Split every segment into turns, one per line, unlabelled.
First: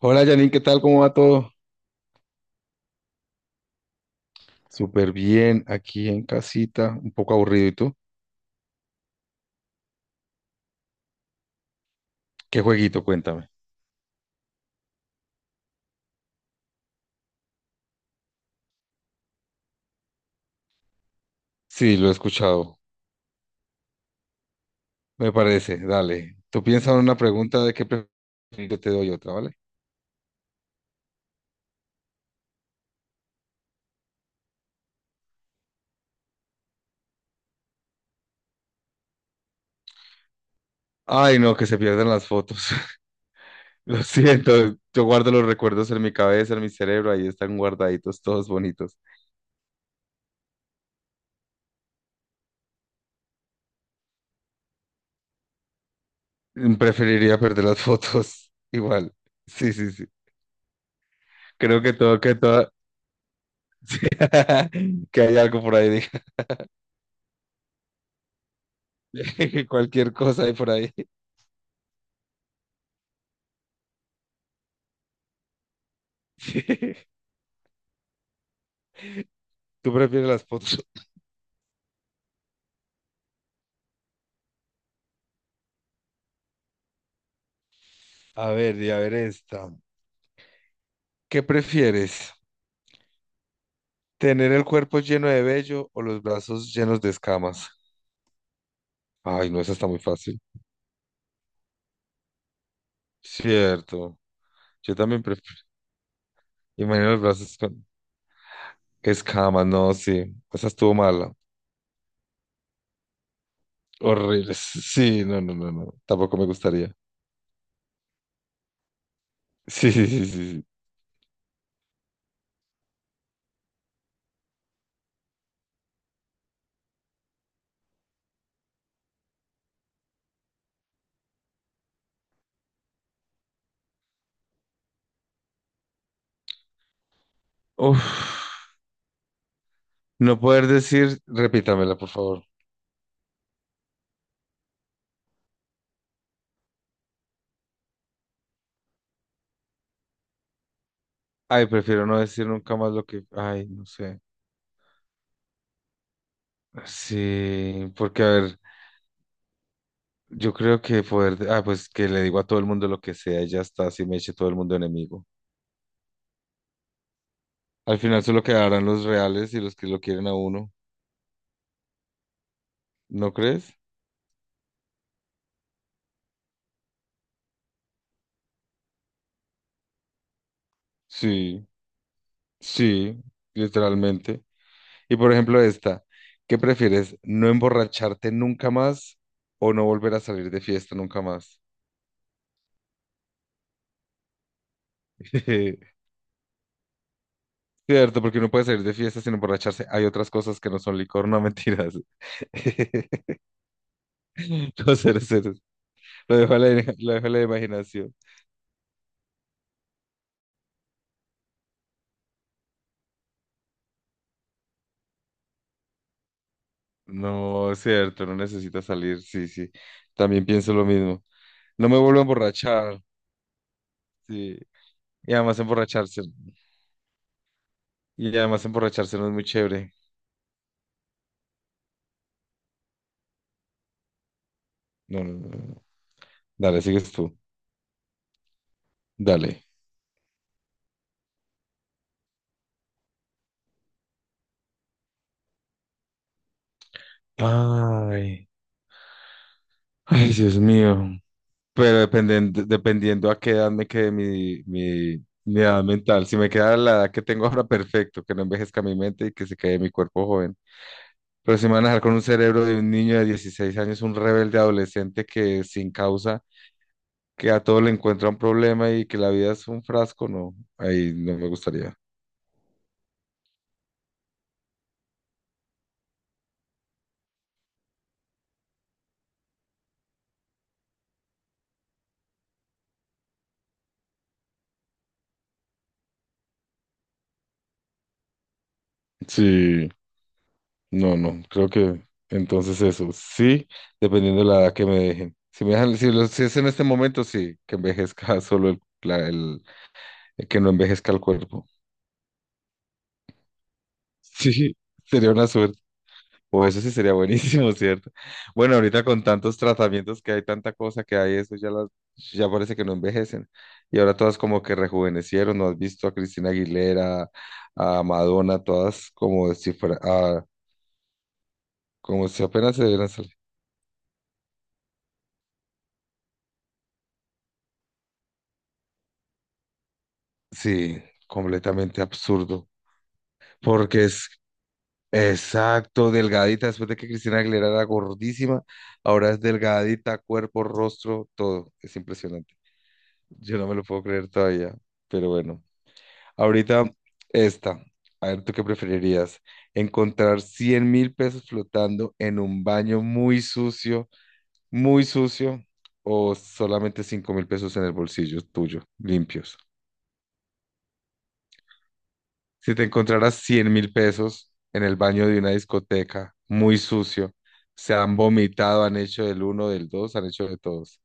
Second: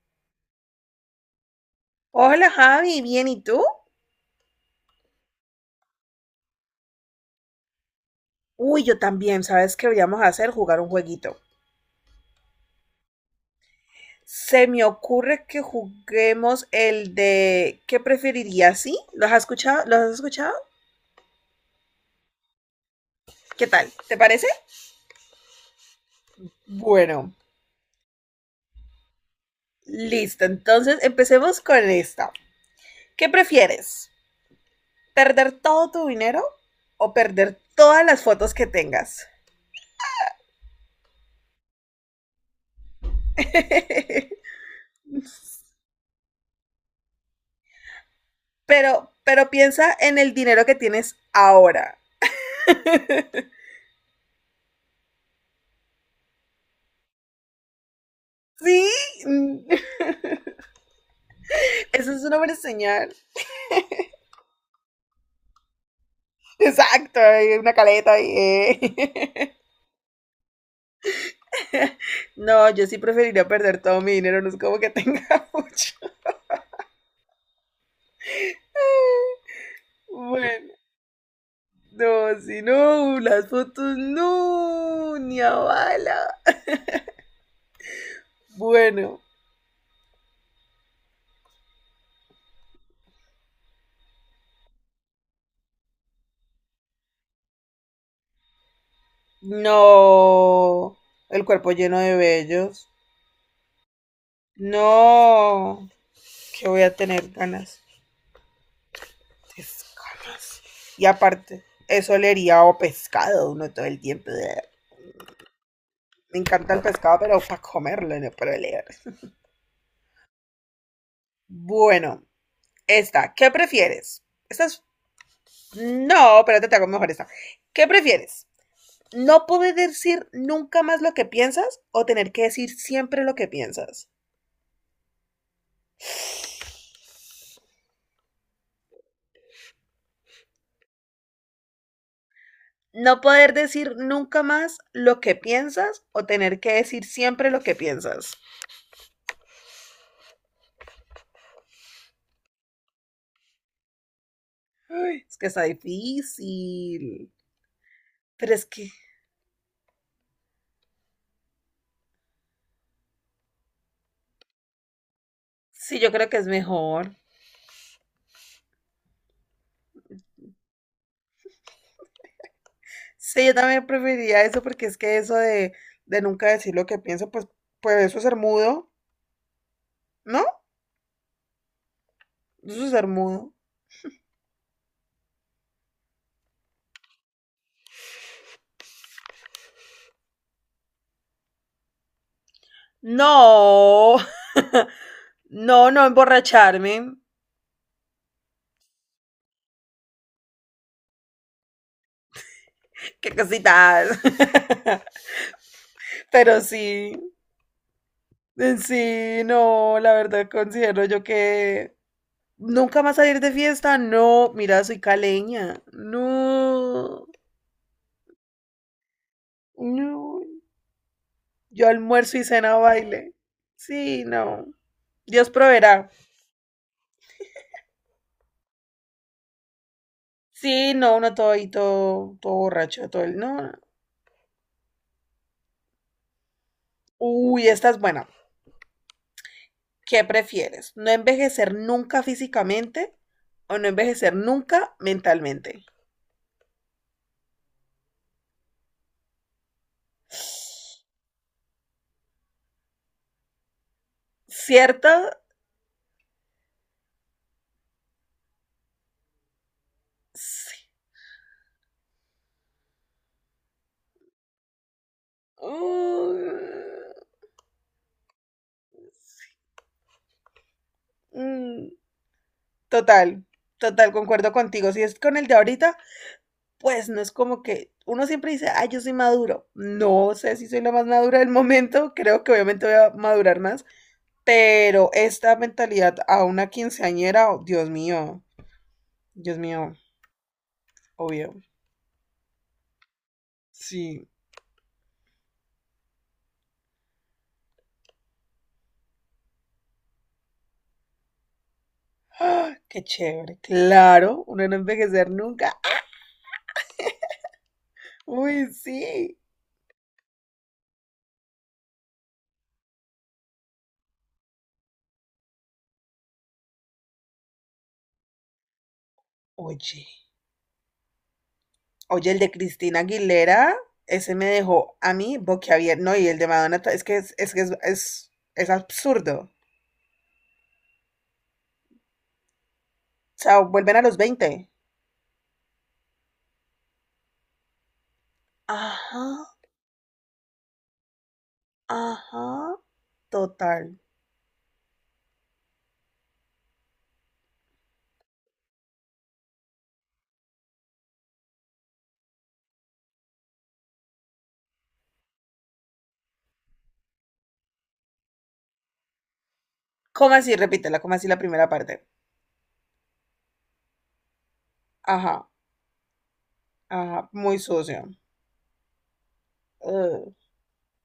Hola Janine, ¿qué tal? ¿Cómo va todo?
Hola Javi, bien, ¿y tú?
Súper bien, aquí en casita, un poco aburrido. ¿Y tú?
Uy, yo también, ¿sabes qué deberíamos hacer? Jugar un jueguito.
¿Qué jueguito? Cuéntame.
Se me ocurre que juguemos el de ¿qué preferirías? ¿Sí? ¿Los has escuchado? ¿Los has escuchado?
Sí, lo he escuchado,
¿Qué tal? ¿Te parece?
me parece. Dale. Tú piensas en una
Bueno,
pregunta de qué prefieres, yo te doy otra, ¿vale?
listo. Entonces empecemos con esta. ¿Qué prefieres? ¿Perder todo tu dinero o perder todas las fotos que tengas?
Ay, no, que se pierdan las fotos. Lo siento, yo guardo los recuerdos en mi cabeza, en mi cerebro, ahí están guardaditos, todos bonitos.
Pero, piensa en el dinero que tienes ahora.
Preferiría perder las fotos,
Sí,
igual.
Mm,
Sí, sí, sí. Creo que
eso
todo,
es
que
una buena
todo,
señal.
que hay algo por ahí,
Exacto, hay una caleta ahí.
dije, cualquier cosa hay por ahí.
No, yo sí preferiría perder todo mi dinero, no es como que tenga mucho.
Tú prefieres las
Bueno,
fotos.
no, si no, las fotos no, ni a bala.
A ver, y a ver
Bueno,
esta. ¿Qué prefieres? ¿Tener el cuerpo lleno de vello o los brazos llenos de escamas? Ay, no, esa está muy fácil.
no, el cuerpo lleno de vellos.
Cierto. Yo también prefiero.
No, que voy a
Imagino los
tener
brazos
ganas.
con escamas. No,
Esas
sí.
ganas.
Esa estuvo
Y
mala.
aparte, eso olería a pescado uno todo el tiempo.
Horrible. Sí, no, no, no, no. Tampoco
Me
me
encanta el
gustaría.
pescado, pero para comerlo, no para leer.
Sí, sí, sí, sí, sí.
Bueno, esta, ¿qué prefieres? Esta es... No, espérate, te hago mejor esta. ¿Qué prefieres? ¿No poder decir nunca más lo que piensas o tener que decir siempre lo que piensas?
Uf. No poder decir, repítamela, por favor.
¿No poder decir nunca más lo que piensas o tener que decir siempre lo que piensas?
Ay, prefiero no decir nunca más lo que. Ay, no sé.
Ay, es que está difícil.
Sí, porque a
Pero
ver.
es que
Yo creo que poder, ah, pues que le digo a todo el mundo lo que sea y ya está, así me eche todo el mundo enemigo.
sí, yo creo que es mejor.
Al final solo quedarán los reales y los que lo quieren a uno, ¿no
Sí, yo
crees?
también preferiría eso porque es que eso de nunca decir lo que pienso, pues, pues eso es ser mudo, ¿no?
Sí,
Eso es ser
sí,
mudo.
literalmente. Y por ejemplo esta, ¿qué prefieres? ¿No emborracharte nunca más o no volver a salir de fiesta nunca más?
No, no, no emborracharme.
Cierto, porque uno puede salir de fiesta sin emborracharse. Hay otras cosas que no son licor, no mentiras.
Qué cositas.
No, cero, cero. Lo dejo a
Pero
la, lo
sí,
dejo a la imaginación.
sí, no, la verdad considero yo que nunca más salir de fiesta. No, mira, soy caleña. No,
No, es cierto, no necesita salir, sí, sí.
no.
También pienso lo mismo.
Yo
No me vuelvo a
almuerzo y cena
emborrachar,
baile. Sí,
sí.
no.
Y
Dios
además
proveerá.
emborracharse. Y además emborracharse no es muy chévere.
Sí, no, uno todo y todo, todo borracho, todo el. No, no.
No, no, no, no. Dale, sigues tú.
Uy, esta es buena.
Dale.
¿Qué prefieres? ¿No envejecer nunca físicamente o no envejecer nunca mentalmente?
Ay, ay, Dios mío. Pero dependiendo, dependiendo a qué edad me quede mi,
¿Cierto?
mi, mi edad mental. Si me queda la edad que tengo ahora, perfecto, que no envejezca mi mente y que se quede mi cuerpo joven.
Sí.
Pero si me van a dejar con un cerebro de un niño de 16 años, un rebelde adolescente que sin
Uh,
causa que a todo le encuentra un problema y que la vida es un frasco, no, ahí no me
mm,
gustaría.
total, total, concuerdo contigo. Si es con el de ahorita, pues no es como que uno siempre dice, ay, yo soy maduro. No sé si soy la más madura del momento, creo que obviamente voy a madurar más, pero esta mentalidad a una quinceañera, oh, Dios
Sí,
mío,
no, no,
obvio.
creo que entonces eso, sí,
Sí,
dependiendo de la edad que me dejen. Si me dejan, si es en este momento, sí, que envejezca solo el, la- el- que no envejezca el cuerpo.
¡ah! Qué chévere. Claro, uno no
Sí,
envejecer
sería una
nunca.
suerte. O eso sí sería buenísimo, ¿cierto?
Uy,
Bueno, ahorita con
sí.
tantos tratamientos que hay, tanta cosa que hay, ya parece que no envejecen. Y ahora todas como que rejuvenecieron, ¿no has visto a Cristina Aguilera, a Madonna, todas como si fuera,
Oye,
ah, como
oye, el
si
de
apenas se
Cristina
hubieran salido.
Aguilera, ese me dejó a mí boquiabierto. No, y el de Madonna, es que es absurdo.
Sí, completamente absurdo.
O sea, vuelven a
Porque
los
es
20.
exacto, delgadita, después de que Cristina Aguilera era gordísima,
Ajá,
ahora es delgadita, cuerpo, rostro, todo. Es impresionante.
ajá,
Yo no me lo
total.
puedo creer todavía, pero bueno. Ahorita esta. A ver, ¿tú qué preferirías? ¿Encontrar 100.000 pesos flotando en un baño muy sucio, o solamente 5.000 pesos en el bolsillo tuyo, limpios?
¿Cómo así? Repítela, ¿cómo así la primera parte?
Si te encontraras 100.000 pesos en el baño de
Ajá,
una discoteca, muy
ajá,
sucio,
muy
se
sucio.
han vomitado, han hecho del uno, del dos, han
Ugh.
hecho de todos.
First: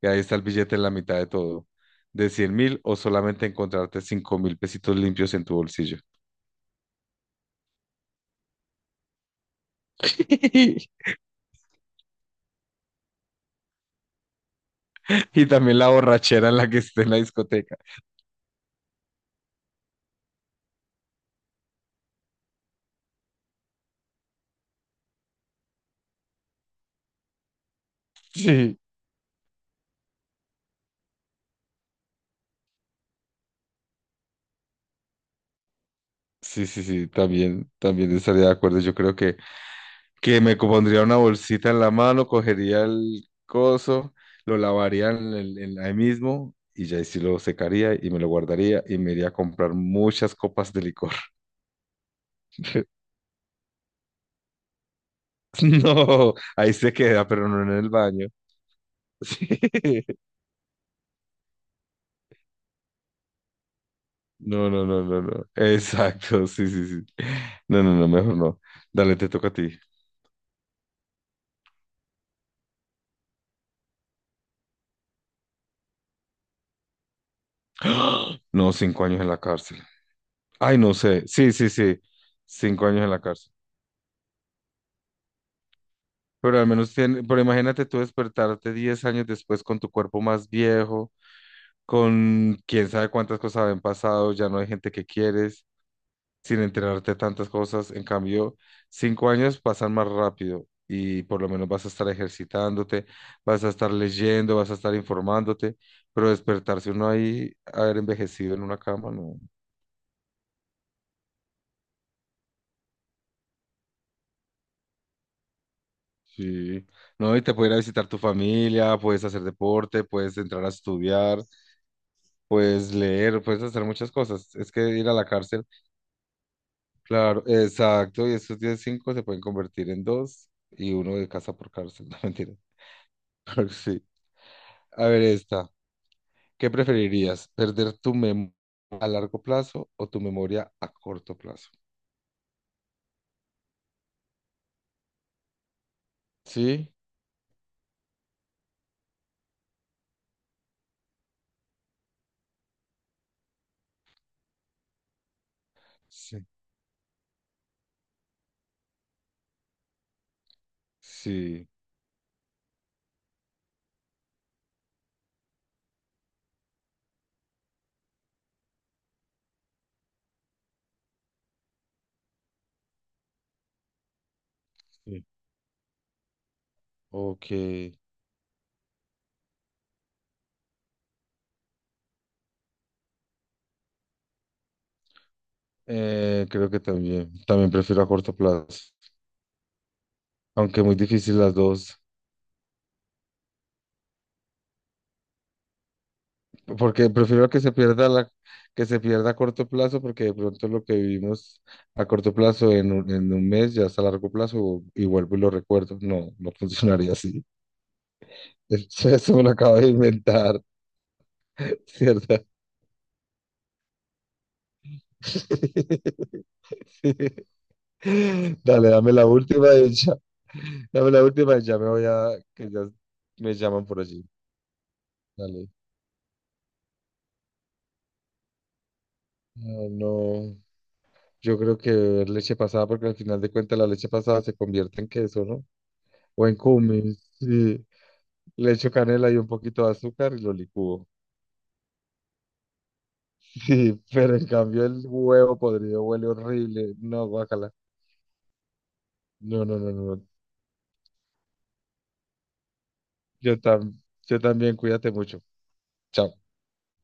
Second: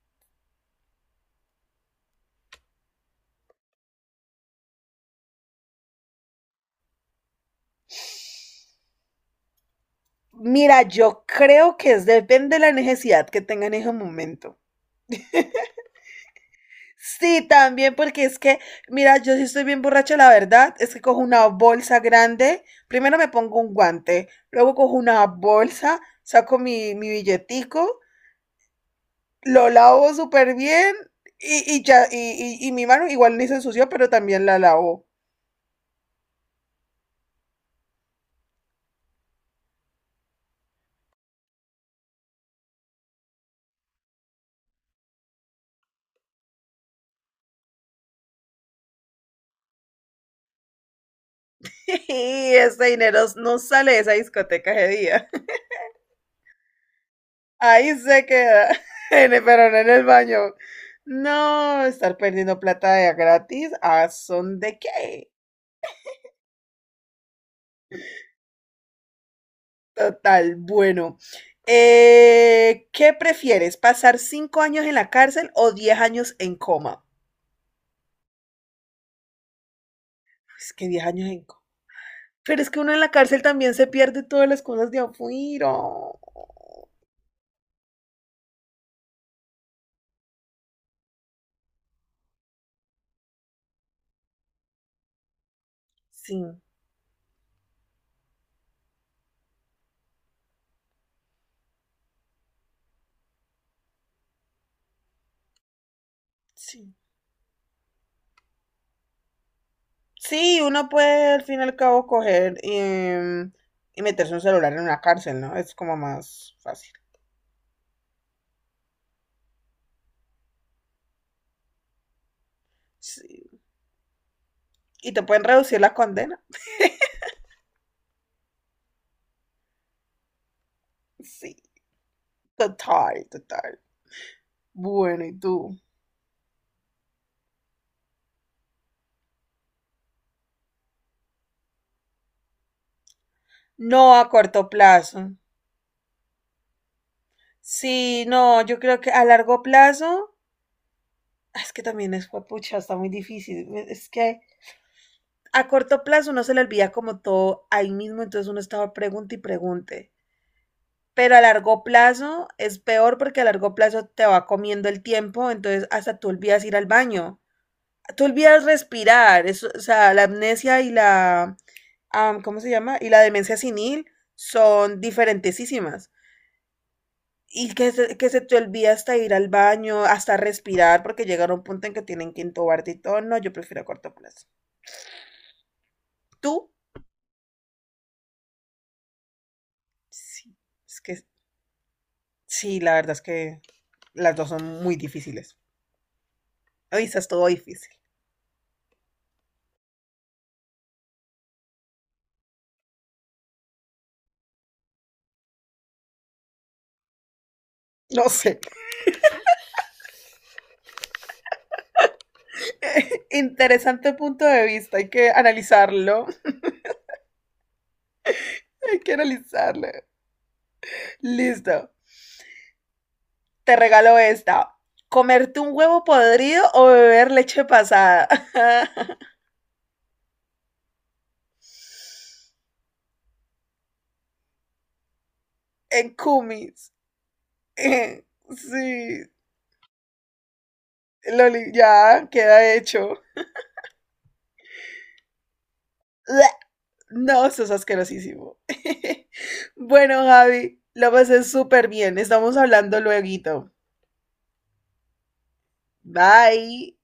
Y ahí está el billete en la mitad de todo. ¿De 100.000 o solamente encontrarte 5.000 pesitos limpios en tu bolsillo?
Mira, yo creo que es depende de la necesidad que tenga en ese momento.
Y también la borrachera en la que esté en la
Sí,
discoteca.
también porque es que, mira, yo sí estoy bien borracha, la verdad, es que cojo una bolsa grande, primero me pongo un guante, luego cojo una bolsa, saco mi billetico,
Sí,
lo lavo súper bien y ya, y mi mano igual ni se ensució, pero también la lavo.
sí, sí, sí, también, también estaría de acuerdo. Yo creo que me pondría una bolsita en la mano, cogería el coso, lo lavaría ahí mismo y ya ahí sí lo secaría y me lo guardaría y me iría a comprar muchas copas de licor.
Y ese dinero no sale de esa discoteca ese día.
No, ahí se queda, pero no en el
Ahí se
baño.
queda, en el,
Sí.
pero no en el baño. No, estar perdiendo plata de a gratis, ¿a son
No,
de
no, no, no,
qué?
no. Exacto, sí, sí, sí. No, no, no, mejor no. Dale, te toca a ti.
Total, bueno. ¿Qué prefieres? ¿Pasar 5 años en la cárcel o 10 años en coma?
No, 5 años en la cárcel.
Es
Ay,
que
no
diez
sé.
años en
Sí,
coma.
sí, sí.
Pero es que
Cinco
uno en
años
la
en la
cárcel
cárcel.
también se pierde todas las cosas de afuera.
Pero al menos tiene, pero imagínate tú despertarte 10 años después con tu cuerpo más viejo, con quién sabe cuántas cosas habían pasado, ya no hay gente que quieres,
Sí,
sin enterarte de tantas cosas. En cambio, 5 años pasan más rápido y por lo menos vas a estar ejercitándote, vas a estar leyendo, vas a estar informándote, pero despertarse
sí.
uno ahí, haber envejecido en una cama, no.
Sí, uno puede al fin y al cabo coger y meterse un celular en una cárcel, ¿no? Es como más
Sí,
fácil.
no, y te puede ir a visitar tu familia, puedes hacer deporte, puedes entrar a estudiar, puedes leer,
Sí.
puedes hacer muchas cosas. Es que ir
Y
a
te
la
pueden
cárcel,
reducir la condena.
claro, exacto, y esos 10 cinco se pueden convertir en dos y uno de casa
Sí,
por cárcel, no mentira.
total, total.
sí. A ver,
Bueno, ¿y
esta,
tú?
¿qué preferirías? ¿Perder tu memoria a largo plazo o tu memoria a corto plazo?
No a corto plazo.
Sí,
Sí, no, yo creo que a largo plazo, ah, es que también es pucha, está muy difícil. Es que a corto plazo uno
sí,
se le olvida como todo ahí mismo, entonces uno estaba pregunta y pregunte. Pero a
sí,
largo plazo es peor porque a largo plazo te va comiendo el tiempo, entonces hasta tú olvidas ir al baño. Tú olvidas respirar, eso, o sea, la amnesia y la, ¿cómo se llama? Y la demencia senil son
sí.
diferentísimas.
Ok.
Y que se te olvida hasta ir al baño, hasta respirar, porque llegar a un punto en que tienen que intubarte y todo. No, yo prefiero a corto plazo.
Creo
¿Tú?
que también, también prefiero a corto plazo,
Sí.
aunque muy
Es que
difícil las dos,
sí, la verdad es que las dos son muy difíciles.
porque
Hoy es todo
prefiero que se
difícil.
pierda la, que se pierda a corto plazo, porque de pronto lo que vivimos a corto plazo en un mes ya es a largo plazo y vuelvo y lo recuerdo. No, no funcionaría así.
No sé.
Eso me lo acabo de inventar, ¿cierto?
Interesante punto de vista. Hay que analizarlo.
Sí. Dale,
Hay
dame
que
la última
analizarlo.
y ya. Dame la última y ya me
Listo.
voy a, que ya me
Te
llaman por
regalo
allí.
esta. ¿Comerte
Dale.
un huevo podrido o beber leche pasada?
Ah, no. Yo creo que beber leche pasada, porque al final de cuentas la leche pasada se convierte en queso, ¿no?
En
O en
cumis.
cumis. Sí. Le echo
Sí,
canela y un poquito de azúcar y lo licúo.
Loli, ya queda hecho.
Sí, pero en cambio el huevo podrido huele horrible. No,
No, sos
guácala.
asquerosísimo.
No, no, no, no,
Bueno,
no.
Javi, lo pasé súper bien. Estamos hablando
Yo,
luego.
tam yo también, cuídate mucho. Chao.
Bye.